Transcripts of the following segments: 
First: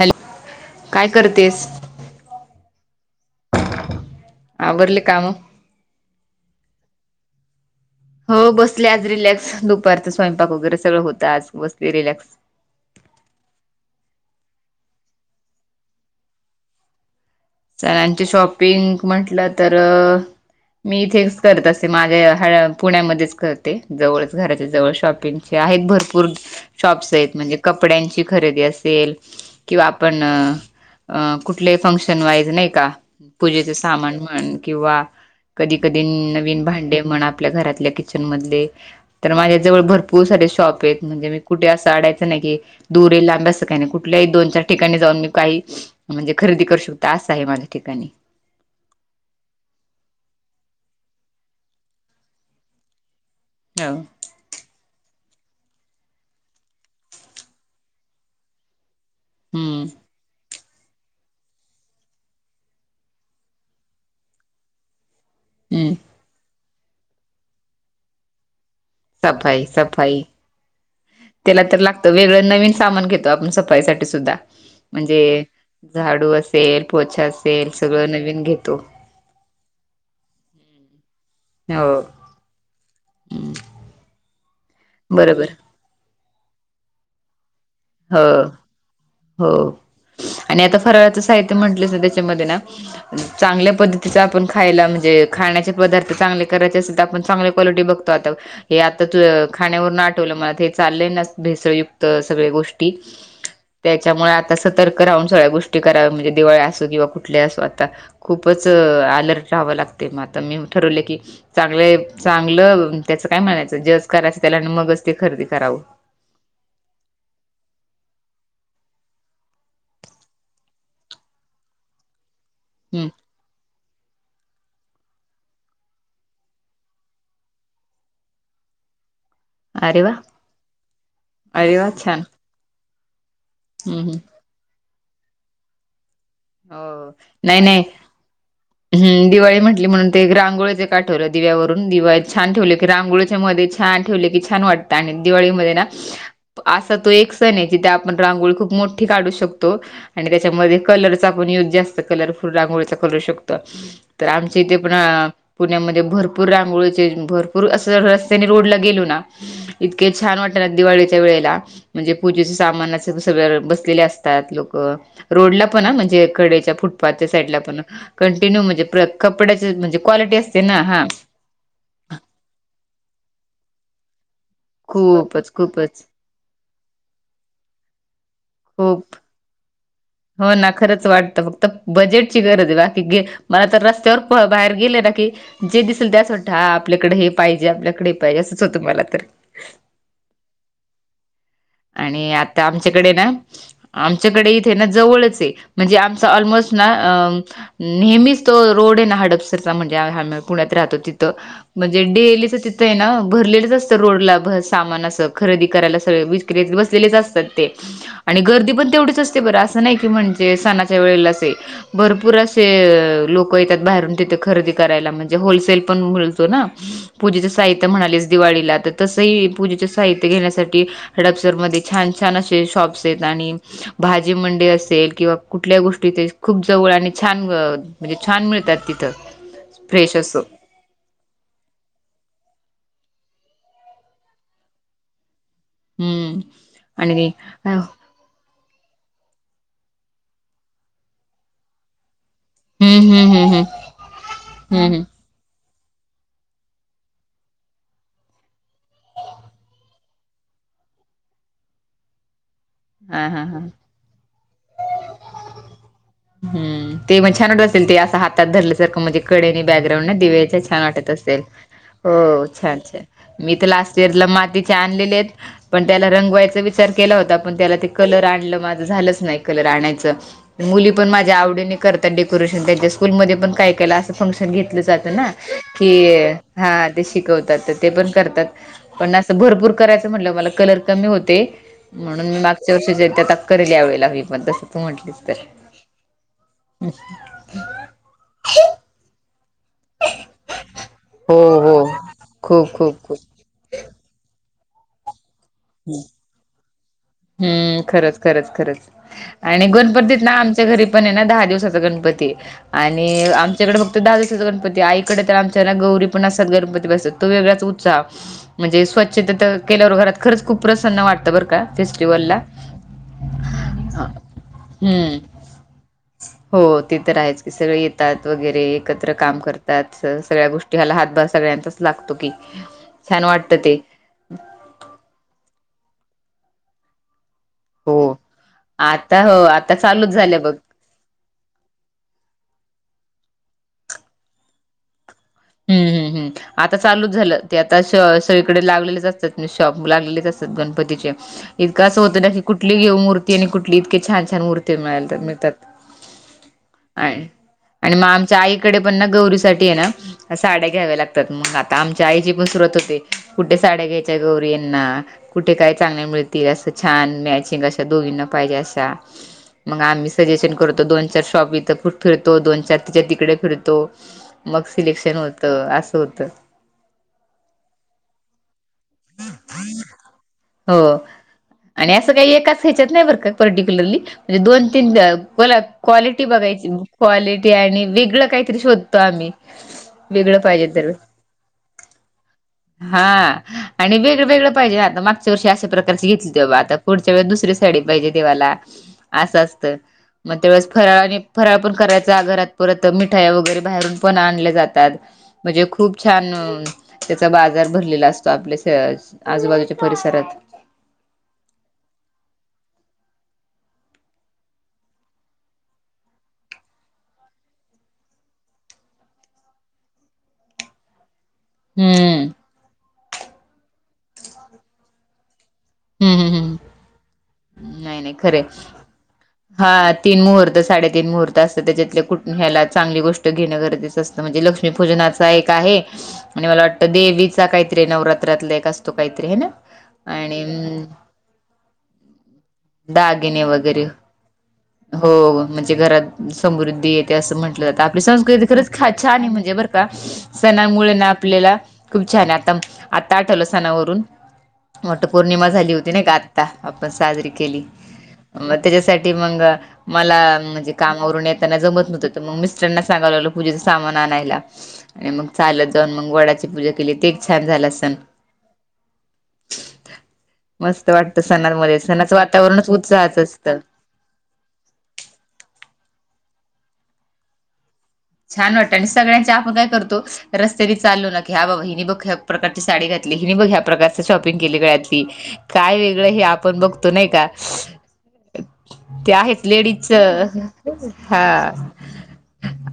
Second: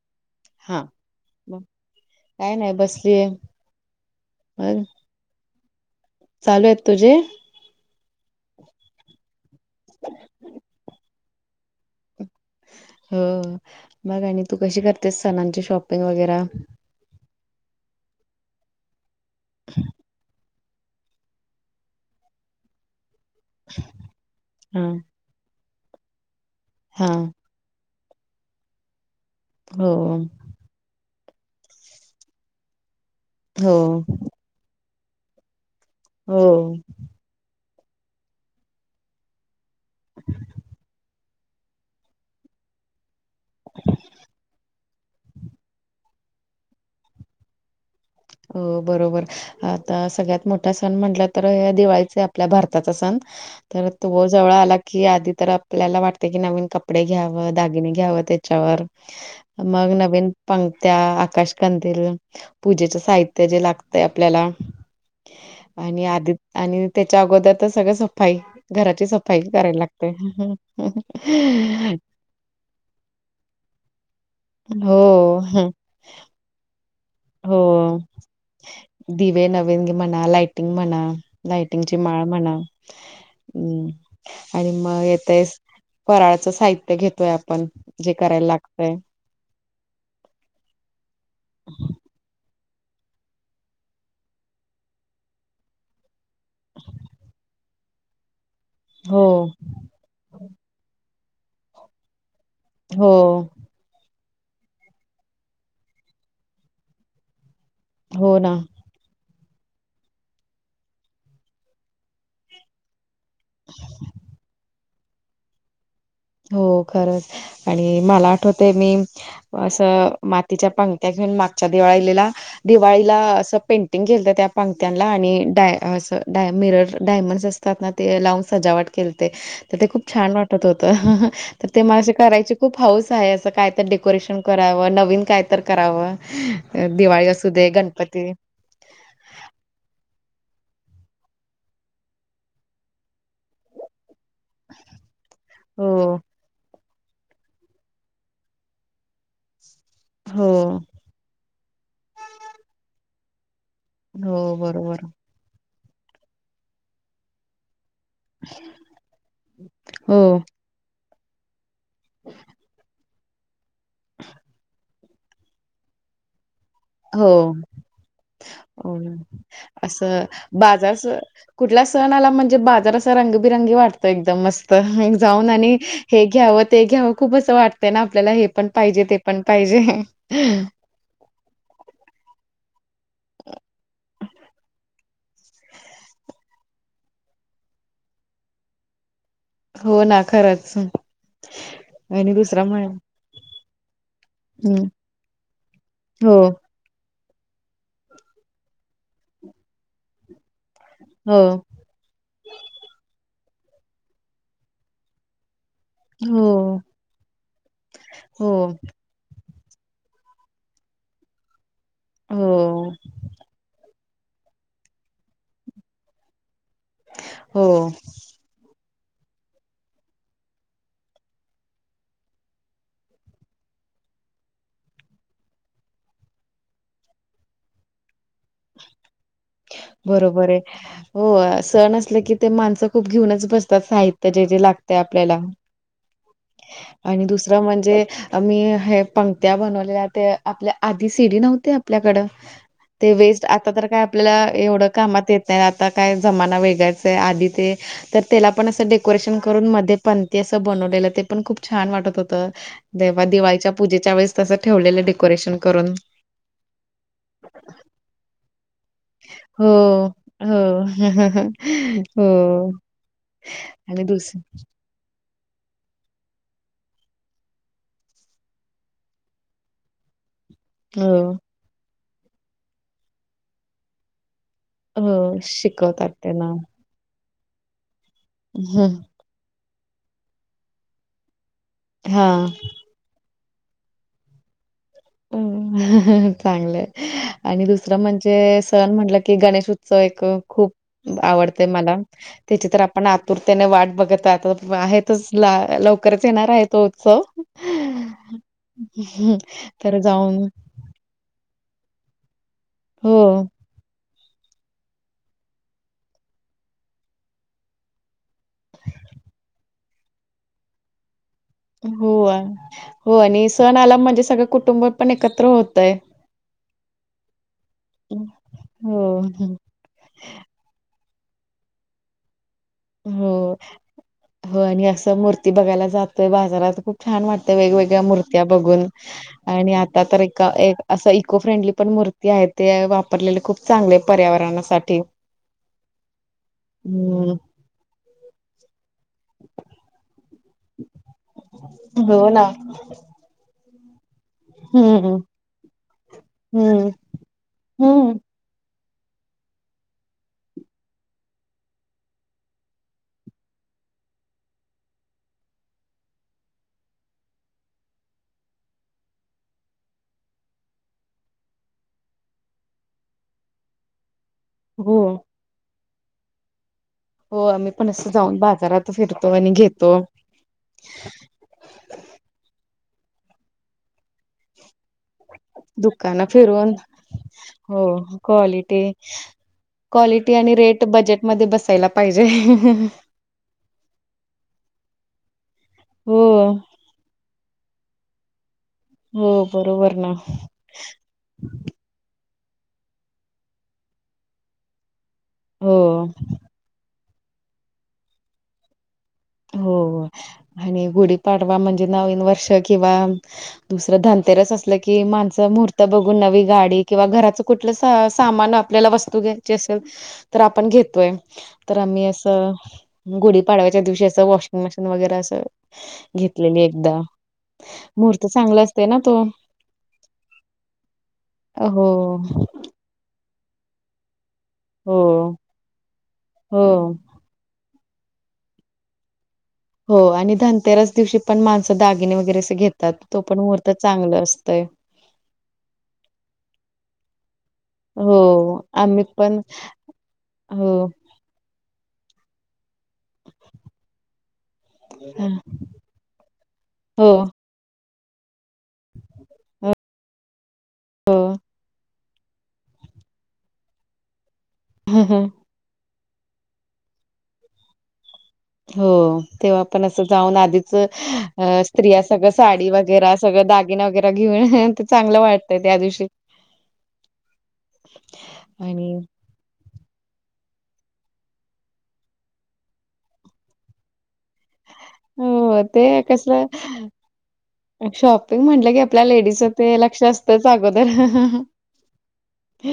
Hello हां काय करतेस काय नाही बसलीय हं आवरले काम चालू आहेत तुझे हो बसले आज रिलॅक्स दुपारच स्वयंपाक वगैरे सगळं होत आज बसले रिलॅक्स हो मगं आणि तू कशी करतेस सणांची शॉपिंग वगैरा सणांचे शॉपिंग म्हटलं तर मी इथेच करत असते माझ्या ह्या पुण्यामध्येच करते जवळच घराच्या हा जवळ शॉपिंग आहेत भरपूर हा शॉप्स आहेत म्हणजे कपड्यांची खरेदी असेल किंवा हो आपण कुठले फंक्शन वाईज नाही का पूजेच हो सामान म्हण किंवा कधी कधी हो नवीन भांडे म्हणत आपल्या घरातल्या किचन मधले तर माझ्या जवळ भरपूर सारे शॉप आहेत म्हणजे मी कुठे असं अडायचं नाही की दुरे ला असं नाही कुठल्याही दोन चार ठिकाणी जाऊन मी काही म्हणजे खरेदी करू शकता असं आहे माझ्या ठिकाणी अ बरोबर आता सगळ्यात मोठा सण म्हटलं तर दिवाळीचे आपल्या भारताचा सण तर हो त जवळ आला की आधी तर आपल्याला वाटते की नवीन कपडे घ्यावं दागिने घ्यावं त्याच्यावर हम्म मग नवीन पंत्या आकाशकंदील पूजेच्या साहित्य जे लागतय आपल्याला हम्म आणि आदित आणि त्याच्या अगोदर तर सगळ सफाई घराची सफाई करायला लागते त्याला तर लागत वेगळं नवीन सामान घेतो आपण सफाईसाठीठी सुद्धा हो म्हणजे झाडू अस हो घेतो दिवे नवीन म्हणा लाइटिंग म्हणा हो लाइटिंगची माळ म्हणा हम्म. हं आणि म बरोबर येतेस फराळाचं साहित्य घेतोय आपण जे हो करायला लागतय हो आणि आता फराळाचं साहित्य म्हंटलंस त्याच्यामध्ये ना चांगल्या पद्धतीचा आपण खायला म्हणजे खाण्याचे पदार्थ चांगले करायचे असे तर आपण चांगले हे आताच हो खाण्यावरनं आठव ठेवलं मला ते चाललंय ना भेसळयुक्त सगळ गोष्टी हो त्याच्यामुळे आता सतर्क राहून सगळ्या गोष्टी कराव्या म्हणजे दिवाळी असो किंवा कुठल्या असू हो ना खूपच अलर्ट राहावं लागत ते म आता मी ठरवले की चांगले चांगलं त्याचं काय म्हणायचं जज करायचं त्याला मगच ते खरेदी करावं हो खरंच आणि मला आठवते मी असं मातीच्या पंक्त्या घेऊन मागच्या दिवाळीला हम्म दिवाळीला असं पेंट फटिंग केलत त्या पांगत्यांला आणि डाय अस मिरर डायमंड्स असतात ना ते लावून सजावट खेळते तर ते अरे खूप वा छान वाटत होतं तर अरे ते वा माे छान करायचे खूप हाऊस आहे असं काय तर हम्म हम्म डेकोरेशन कराव नवीन काय तर करावं दिवाळी असू दे गणपती ह् दिवाळी म्हटली म्हणून ते रांगोळच काठवलं दिव्यावरून दिवाळी छान ठेवली क रांगोळीच्या मध्ये छान ठेवले की छान वाटत आणि दिवाळीमध्ये ना हो असा तो एक सण आहे जिथे आपण रांगोळी खूप मोठी काढू शकतो आणि हो त्याच्यामध्ये कलर चा पण युज जास्त कलर फुल रांगोळीचा करु शकत तर हो आमच्या इथे पण बरोबर पुण्यामध्ये भरपूर रांगोळीचे भरपूर असं रस्त्याने रोड ला गेलो ना इतके हो छान वाट दिवाळीच्या वेळेला म्हणजे पूजे सामान बस असतात लोक रोडला पण म्हणजे कडेच्या च्या हो साईडला पण कंटिन्यू म्हणजे हो कपड्याची म्हणजे क्वालिटी असते ना हा कुठल्या सण आला म्हणजे बाजार अस रंगबिरंगी वाटत एकदम मस्त जाऊन खूपच आणि खूपच हे घ्यावं ते घ्यावं खूप असं वाटतंय ना आपल्याला हे पण पाहिजे खूप ते पण पाहिजे. हो ना खरंच वाटतं फक्त बजेटची गरज आहे बा. की मला तर रस्त्यावर प बाहेर गेले ना की. जे दिसेल त्याच वाटतं आपल्याकडे हे पाहिजे आपल्याकडे हे पाहिजे असंच होतं मला तर. हो ना खरंच. आणि आता दुसरा म्हण आमच्याकडे ना आमच्याकडे इथे हम्म. ना जवळच आहे म्हणजे आमच हो ऑलमोस्ट. ना अ नेहमीच तो रोड आहे ना हडपसरचा म्हणजे हा मॅ प. पुण्यात राहतो तिथं. हो म्हणजे डेलीच तिथं आहे ना भरलेलंच असतं रोडला भा सामान असं खरेदी करायला सगळं मीच. तिथं हो बसलेली असतात ते हो गर्दी पण तेवच आस. ते बर अस नाही की म्हणजे सणाच्या वेळेला भरपूर असे हो लोक. होय येत्यात बाहेरून तिथे खरेदी करायला म्हणजे होलसेल पण मिळतो ना. पूजेच हो साहित्य म्हणालेस दिवाळीला तर तसही पूजेचे साहित्य घेण्यासाठी. हडपसरमध्ये छान छान असे शॉप्स आहेत आणि. भाजी मंडई असेल किंवा कुठल्या गोष्टी ते खूप जवळ आणि छान म. म्हणजे छान मिळतात तिथं. फ्रेश असं बरोबर आहे. हो सण असले की ते माणसं खूप घेऊनच बसतात साहित्य जे जे लागते आपल्याला. हम्म. आणि दुसरं म्हणजे. मी हे पंणत्या बनवलेल्या ते आपल्या आधी सीडी नव्हते आपल्याकडं‌. ते हम्म वेस्ट हम्म हम्म आता तर काय आपल्याला एवढं हम्म हम्म कामात येत तर आता काय जमाना वेगळाचा आहे आधी ते. तर त्याला पण असं डेकोरेशन करून मध्ये पणती असं बनवलेलं. ते पण खूप छान वाटत होतं तेव्हा हा हा हा दिवाळीच्या पूजेच्या वेळेस तसं ठेवलेलं डेकोरेशन करून. हम् ते मग छानवटत असेल ते असं हातात धलं. जर म्हणजे कडेनी बॅकग्राउंड हो. ना दिवचा हो छान वाटत असेल हो छान छान. मी तर लास्ट आणि इयरला दुस मातीचे आणलेले आहेत पण त्याला रंगवायचा विचार केला होता. पण त्याला कलर आणल माझ झालंच नाही कलर आणायच मुली पण हो माझ्या आवडीने. करतात डेकोरेशन त्यांच्या स्कूलमध्ये पण काय केला असं फंक्शन घेत. घेतलं जात ना हो शिकवतात की त्यांना. हा. शिकवतात तर ते पण करतात हं. पण असं भरपूर करायचं म्हटलं मला कलर कमी होते. म्हणून मी हां. मागच्या वर्षी ज्या त करेल यावेळी ला मी पण तसं तू म्हटली. चांगलंय आणि दुसरं म्हणजे सन म्हटलं. की गणेश उत्सव एक खूप हो आवडतय हो मला खूप त्याची तर खूप आपण खूप आतुरता. त्याने वाट बघत आता आहेतच ला लवकरच येणार आहे तो उत्सव. हम्म खरंच खरंच खरंच हं. आणि गु तर गणपतीत ना जाऊन आमच्या घरी पण आहे ना दहा दिवसाचा गणपती आणि हो, आमच्याकडे फक्त दहा दिवस. गणपती आईकडे तर आमच्याला गौरी पण असत गणपती बसत तो वेगळाच उत्साह. म्हणजे स्वच्छता तर केल्यावर घरात खरंच खूप प्रसन्न वाटतं बरं का. हो फेस्टिवलला हो आणि सण आला हा. म्हणजे सगळं कुटुंब पण हम्म एकत्र होतय. हो ते तर आहेच की सगळे येतात वगैरे एकत्र हो, काम हं. करतात. तात सगळ्या गोष्टी ह्याला हातभार सगळ्यांचाच लागतो की. छान हो वाटत ते हो आणि असं मूर्ती बघायला जातोय बाजारात खूप. छान वाटते हो वेगवेगळ्या मूर्त्या बघून आता हो आणि आता चालूच तर झालं एका बघ एक. असं इको फ्रेंडली पण मूर्ती आहे ते वापरलेले खूप चांगले पर्यावरणासाठी. हम्म हम् हम् आता चालूच हम्म झालं ते आता सगळीकडे लागलेलेच असतात शॉप लागलेच असत. गणपती चे इतकं असं होतं ना की कुठली घेऊ मूर्ती आणि कुठली इतके छान छान मूर्ती. ती मिळाली हम्म तर मिळतात हम्म आणि आणि हम्म आम चा आई कडे पण ना गौरीसाठी हे ना. साड्या घ्याव्या लागतात. मग आता आमच्या आईची पण सुरुवात होते कुठे साड्या घ्यायच्या गौरी यांंना कुठे काय चांगले मिळतील असं छान मॅचिंग अशा दोघींना पाहिजे अशा. मग आम्ही सजेशन करतो दोन चार शॉप इथं फिरतो दोन चार तिच्या तिकडे फिरतो. मग हो सिलेक्शन होतं असं होत. हो आम्ही पण असं जाऊन बाजारात फिरतो आणि घेतो. हो आणि असं काही एकाच हेच्यात नाही बर का पर्टिक्युलरली म्हणजे दोन तीन बोला क्वालिटी दुकानं बघायची फिरून क्वालिटी हो आणि वेगळं काहीतरी क्वालिटी शोधतो आम्ही. क्वालिटी वेगळं आणि पाहिजे रेट तर बजेटमध्ये बसायला पाहीजे. हा आणि वेगळं वेगळं पाहिजे आता मागच्या वर्षी अशा प्रकारची हो घेतली ते बा आता पुढच्या वेळी दुसरे साडी पाहिजे देव्हाला हो असं असत बरोबर ना मग तेवळेस फराळ आणि फराळ पण करायचा घरात परत मिठाया वगैरे बाहेरून पण आणल्या जातात. म्हणजे हो खूप छान त्याचा बाजार भरलेला असतो आपले हो आणि गुढीपाडवा म्हणजे नवीन वर्ष किंवा दुसरं धनतेरस असलं की माणसं महूर्त बघून नवी गाडी किंवा घराच कुठलं स सामान आपल्याला वस्तू घ्यायची असेल तर आपण घेतोय. तर आम्ही हम्म असं गुढीपाडव्याच्या दिवशी असं वॉशिंग मशीन वगैरे असं हं हं घेतलेली हं एकदा, नाही नाही मुहूर्त खरंय. चांगला असते ना तो. हा तीन मुहूर्त साडेतीन मुहूर्त असतं हो त्याच्यातले कुठ ह्यालात. चांगली गोष्ट घेणं गरजेचं असतं म्हणजे हो लक्ष्मीपूजनाचा एक आहे. आणि मला हो वाटतं देवी काहीत रे नवरात्रीतलाएक असतो काहीत रे हे ना. हो आणि धनतेराच दिवशी पण माणसं दागिने वगैरे अस घेतात तो पण मुहूर्त चांगलं असतंय. हो हो म्हणजे घरात समृद्धी असं म्हटलं जातं आपली हो संस्कृती खरंच आम्ही छान आहे, पण म्हणजे बरं का! हो सणांमुळे ना आपल्याला खूप छान आता आता आठवलं सणावरून वटपौर्णिमा झाली. ते होती नाही का आत्ता आपण हो साजरी केली. मग त्याच्यासाठी मग मला म्हणजे हो कामावरून येताना जमत नव्हत. तर मग मिस्टरना सांगायला लागलो पूजेच सामान आणायला हं, आणि मग हं. चालत जावून मंग वडाची पूजा केली ते एक छान झाल असण. हो. तेव्हा पण असं जाऊन आधीच मस्त वाटतं सणांमध्ये स्त्रिया सणाचं सगळं साडी वातावरणच वगैरे उत्साहाचं सगळं असतं. दागिन वगैरे घेऊन ते चांगलं वाटतंय त्या दिवशी. छान वाटतं आणि सगळ्यांच आपण काय करतो. रस्त्यानी चालो ना की ह बाबा! हि बग ह्या प्रकारची साडी घातली, हिनी बघ ह्या प्रकारं शॉपिंग केली, गळात हो, काय ते वेगळं हे कसलं आपण बघतो नाही का? शॉपिंग म्हटलं की आपल्या ते आहेत लेडीजचं ते लेडीजच लक्ष असतंच अगोदर. हा.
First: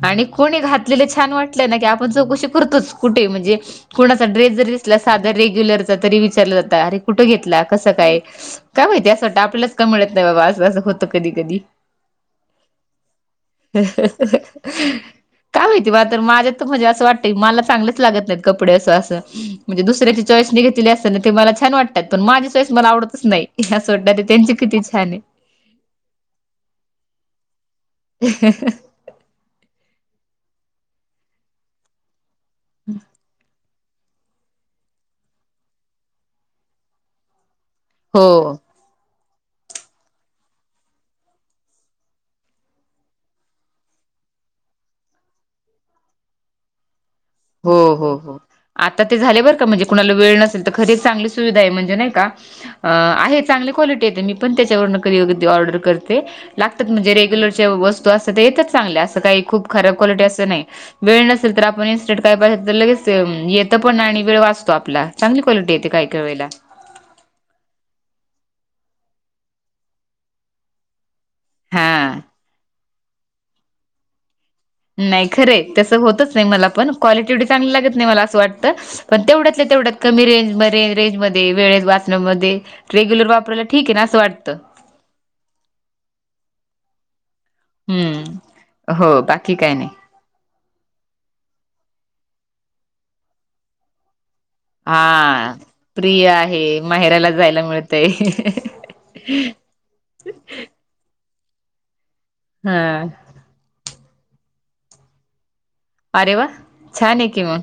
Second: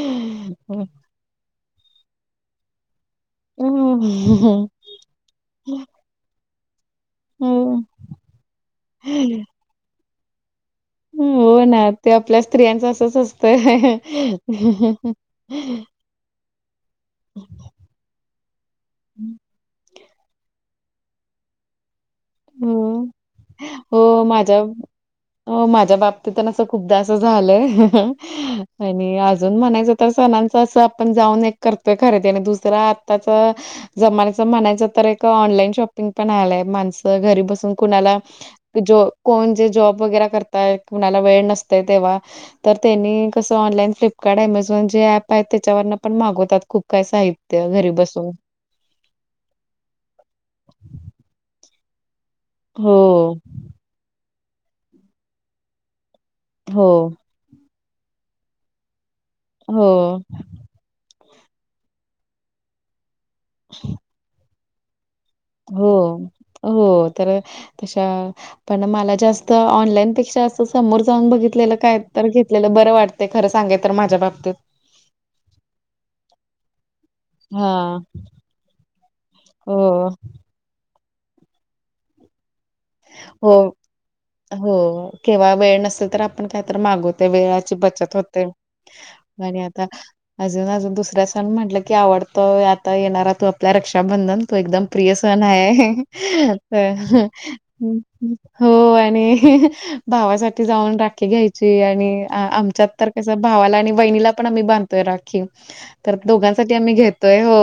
आणि कोणी हं. घातलेले छान वाटलंय ना की आपण चौकशी करतोच, कुठे म्हणजे कोणाचा ड्रेस जरी साधर रेग्युलर तरी विचार जात अरे कुठे घेतला हो. कसं काय काय माहिती अस वाटं आपलच मिळत नाही बाबा! असं असं कधी कधी हो ना ते आपल्या स्त्रियांच असच असत. काय माहिती म तर माझ्या त म्हणजे असं वाटतंय मला चांगलंच लागत नाही. कपडे असं अस म्हणजे दुस्याची चॉईस‌नी घेतलेली असते मला छान वाट. त्यात पण माझी चॉईस मला हो. आवडतच नाही. असोडत ते हो, त्यांची माझ्या किती छान आहे. हो माझ्या बाबतीत असं खूपदा अस झालंय. मी अजून म्हणायचं तर सणांच असं आपण जाऊन एक करतोय खरेदी आणि दुसरा आत्ताच. जमाण्याच म्हणायचं तर एक ऑनलाईन शॉपिंग पण आलाय माणसं घरी बसून कुणाला हो ज कोण जे जॉब वगैरे करताय कुणाला वेळ नसते तेव्हा तर त्यांनी कसं ऑनलाईन फ्लिपकार्ट, अमेझॉन, जे ऍप आहेत. त्याच्यावरन पण मागवतात खूप काही साहित्य. हो घरी हो बसून हो, आता ते झाले बरं का म्हणजे कुणाला वेळ नसेल तर खरीच चांगली सुविधा आहे म्हणजे नाही का? हो आहे चांगली क्वालिटी य मी पण त्याच्यावर कधीकधी ऑर्डर करते. हो लागतात म्हणजे रेग्युलरच्या वस्तू असतात ते येतच चांगल्या असं काही खूप खराब हो क्वालिटी असं नाही. वेळ नसेल तर आपण इन्स्टंट काय पाहिजे तर लगेच येतं पण आणि वेळ वाचतो आपला. चांगली कॉलिटी येते काही काही हो. वेळेला. हो, तर, तशा, पण मला जास्त ऑनलाईन पेक्षा समोर जाऊन बघितलेलं काय हा तर घेतलेलं बरं वाटतेय खरं सांगे तर माझ्या बाबतीत. नाही खरं आहे तसं होतच नाही मला पण. क्वालिटी एवढी चांगली लागत हां. नाही मला असं वाटत, पण तेवढ्यातल्या तेवढ्यात हो, कमी रेंजमध्येे रेंजमध्ये वेळेत वाचण्यामध्ये, रेग्युलर हो, वापरायला ठीक आहे ना असं वाटतं. हो. केव्हा वेळ नसल तर आपण काय तर मागवतोय वेळ ची बचत होते, हम्म हो बाकी आणि काय आता नाही अजून अजून दुसरा सण म्हटलं की आवडतोय आता येणारा तो आपलला रक्षाबंधन. तो एकदम हा प्रिय सण हाय. प्रिय आहे माहेराला जायला मिळतय हो आणि भावासाठी जाऊन राखी घ्यायची आणि हा आमच्यात तर कस भावाला आणि वहिणीला पण आम्ही बांधतोय राखी. तर अरे वा दोघांसाठी आम्ही छान आहे घेतोय कि हो, मग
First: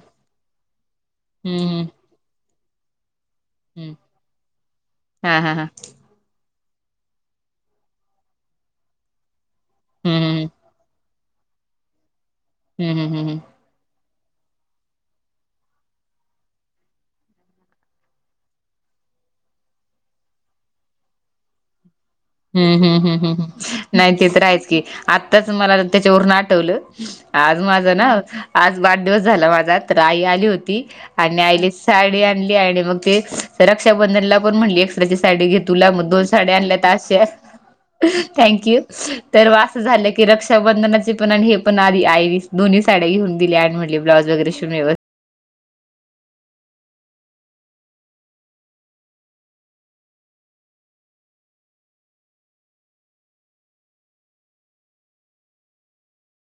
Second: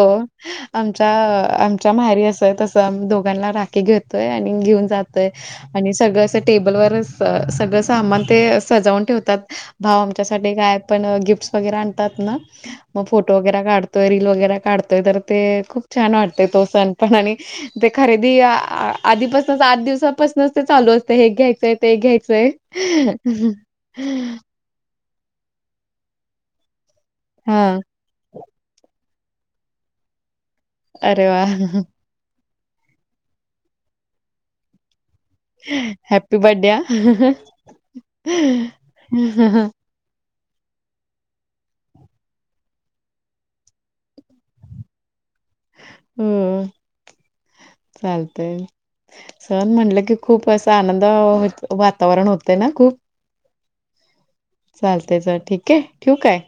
आमच्या हम्म हम्म आमच्या माहेरी असं तसं आमही दो ला राखी हम्म घेतोय आणि घेऊन जातोय हा हा हा आणि सगळंं अस टेबल वरच सगळं सामान ते सजावून ठेवतात. भाव हम्म हम्म आमच्यासाठी काय पण गिफ्टस वगैरे आणतात ना, हम्म म हम्म फोटो हम्म वगैरे काढ त रील वगैरे काढतोय तर ते खूप छान वाटतय तो सण पण आणि ते खरेदी आधीपासूनच आठ दिवसापासूनच ते चालू असत हे घ्यायचंय ते घ्यायचं. हम्म हम्म हम्, नाही ते तर हायच की. आत्ताच मला त्याच्यावरून आठवलं, आज हा माझं ना आज वाढदिवस झाला माझा तर आई आली होती, अरे आणि वा आईने साडी आणली आणि मग ते तर रक्षाबंधनला पण म्हणली एक्स्ट्रा ची साडी घे तुला म दोन हॅप्पी साड्या बर्थडे आणल्यात हा आज. त्या, थँक्यू, तर मग असं झालं की रक्षाबंधनाची पण हे पण आधी आई दोन्ही साड्या घेऊन दिली आणि म्हटली ब्लाउज वगैरे शिवून व्यव हम्, चालतय. सण म्हटलं की खूप असा आनंद वातावरण होतंय ना खूप. चालतय चल ठीक आहे, ठेवू काय.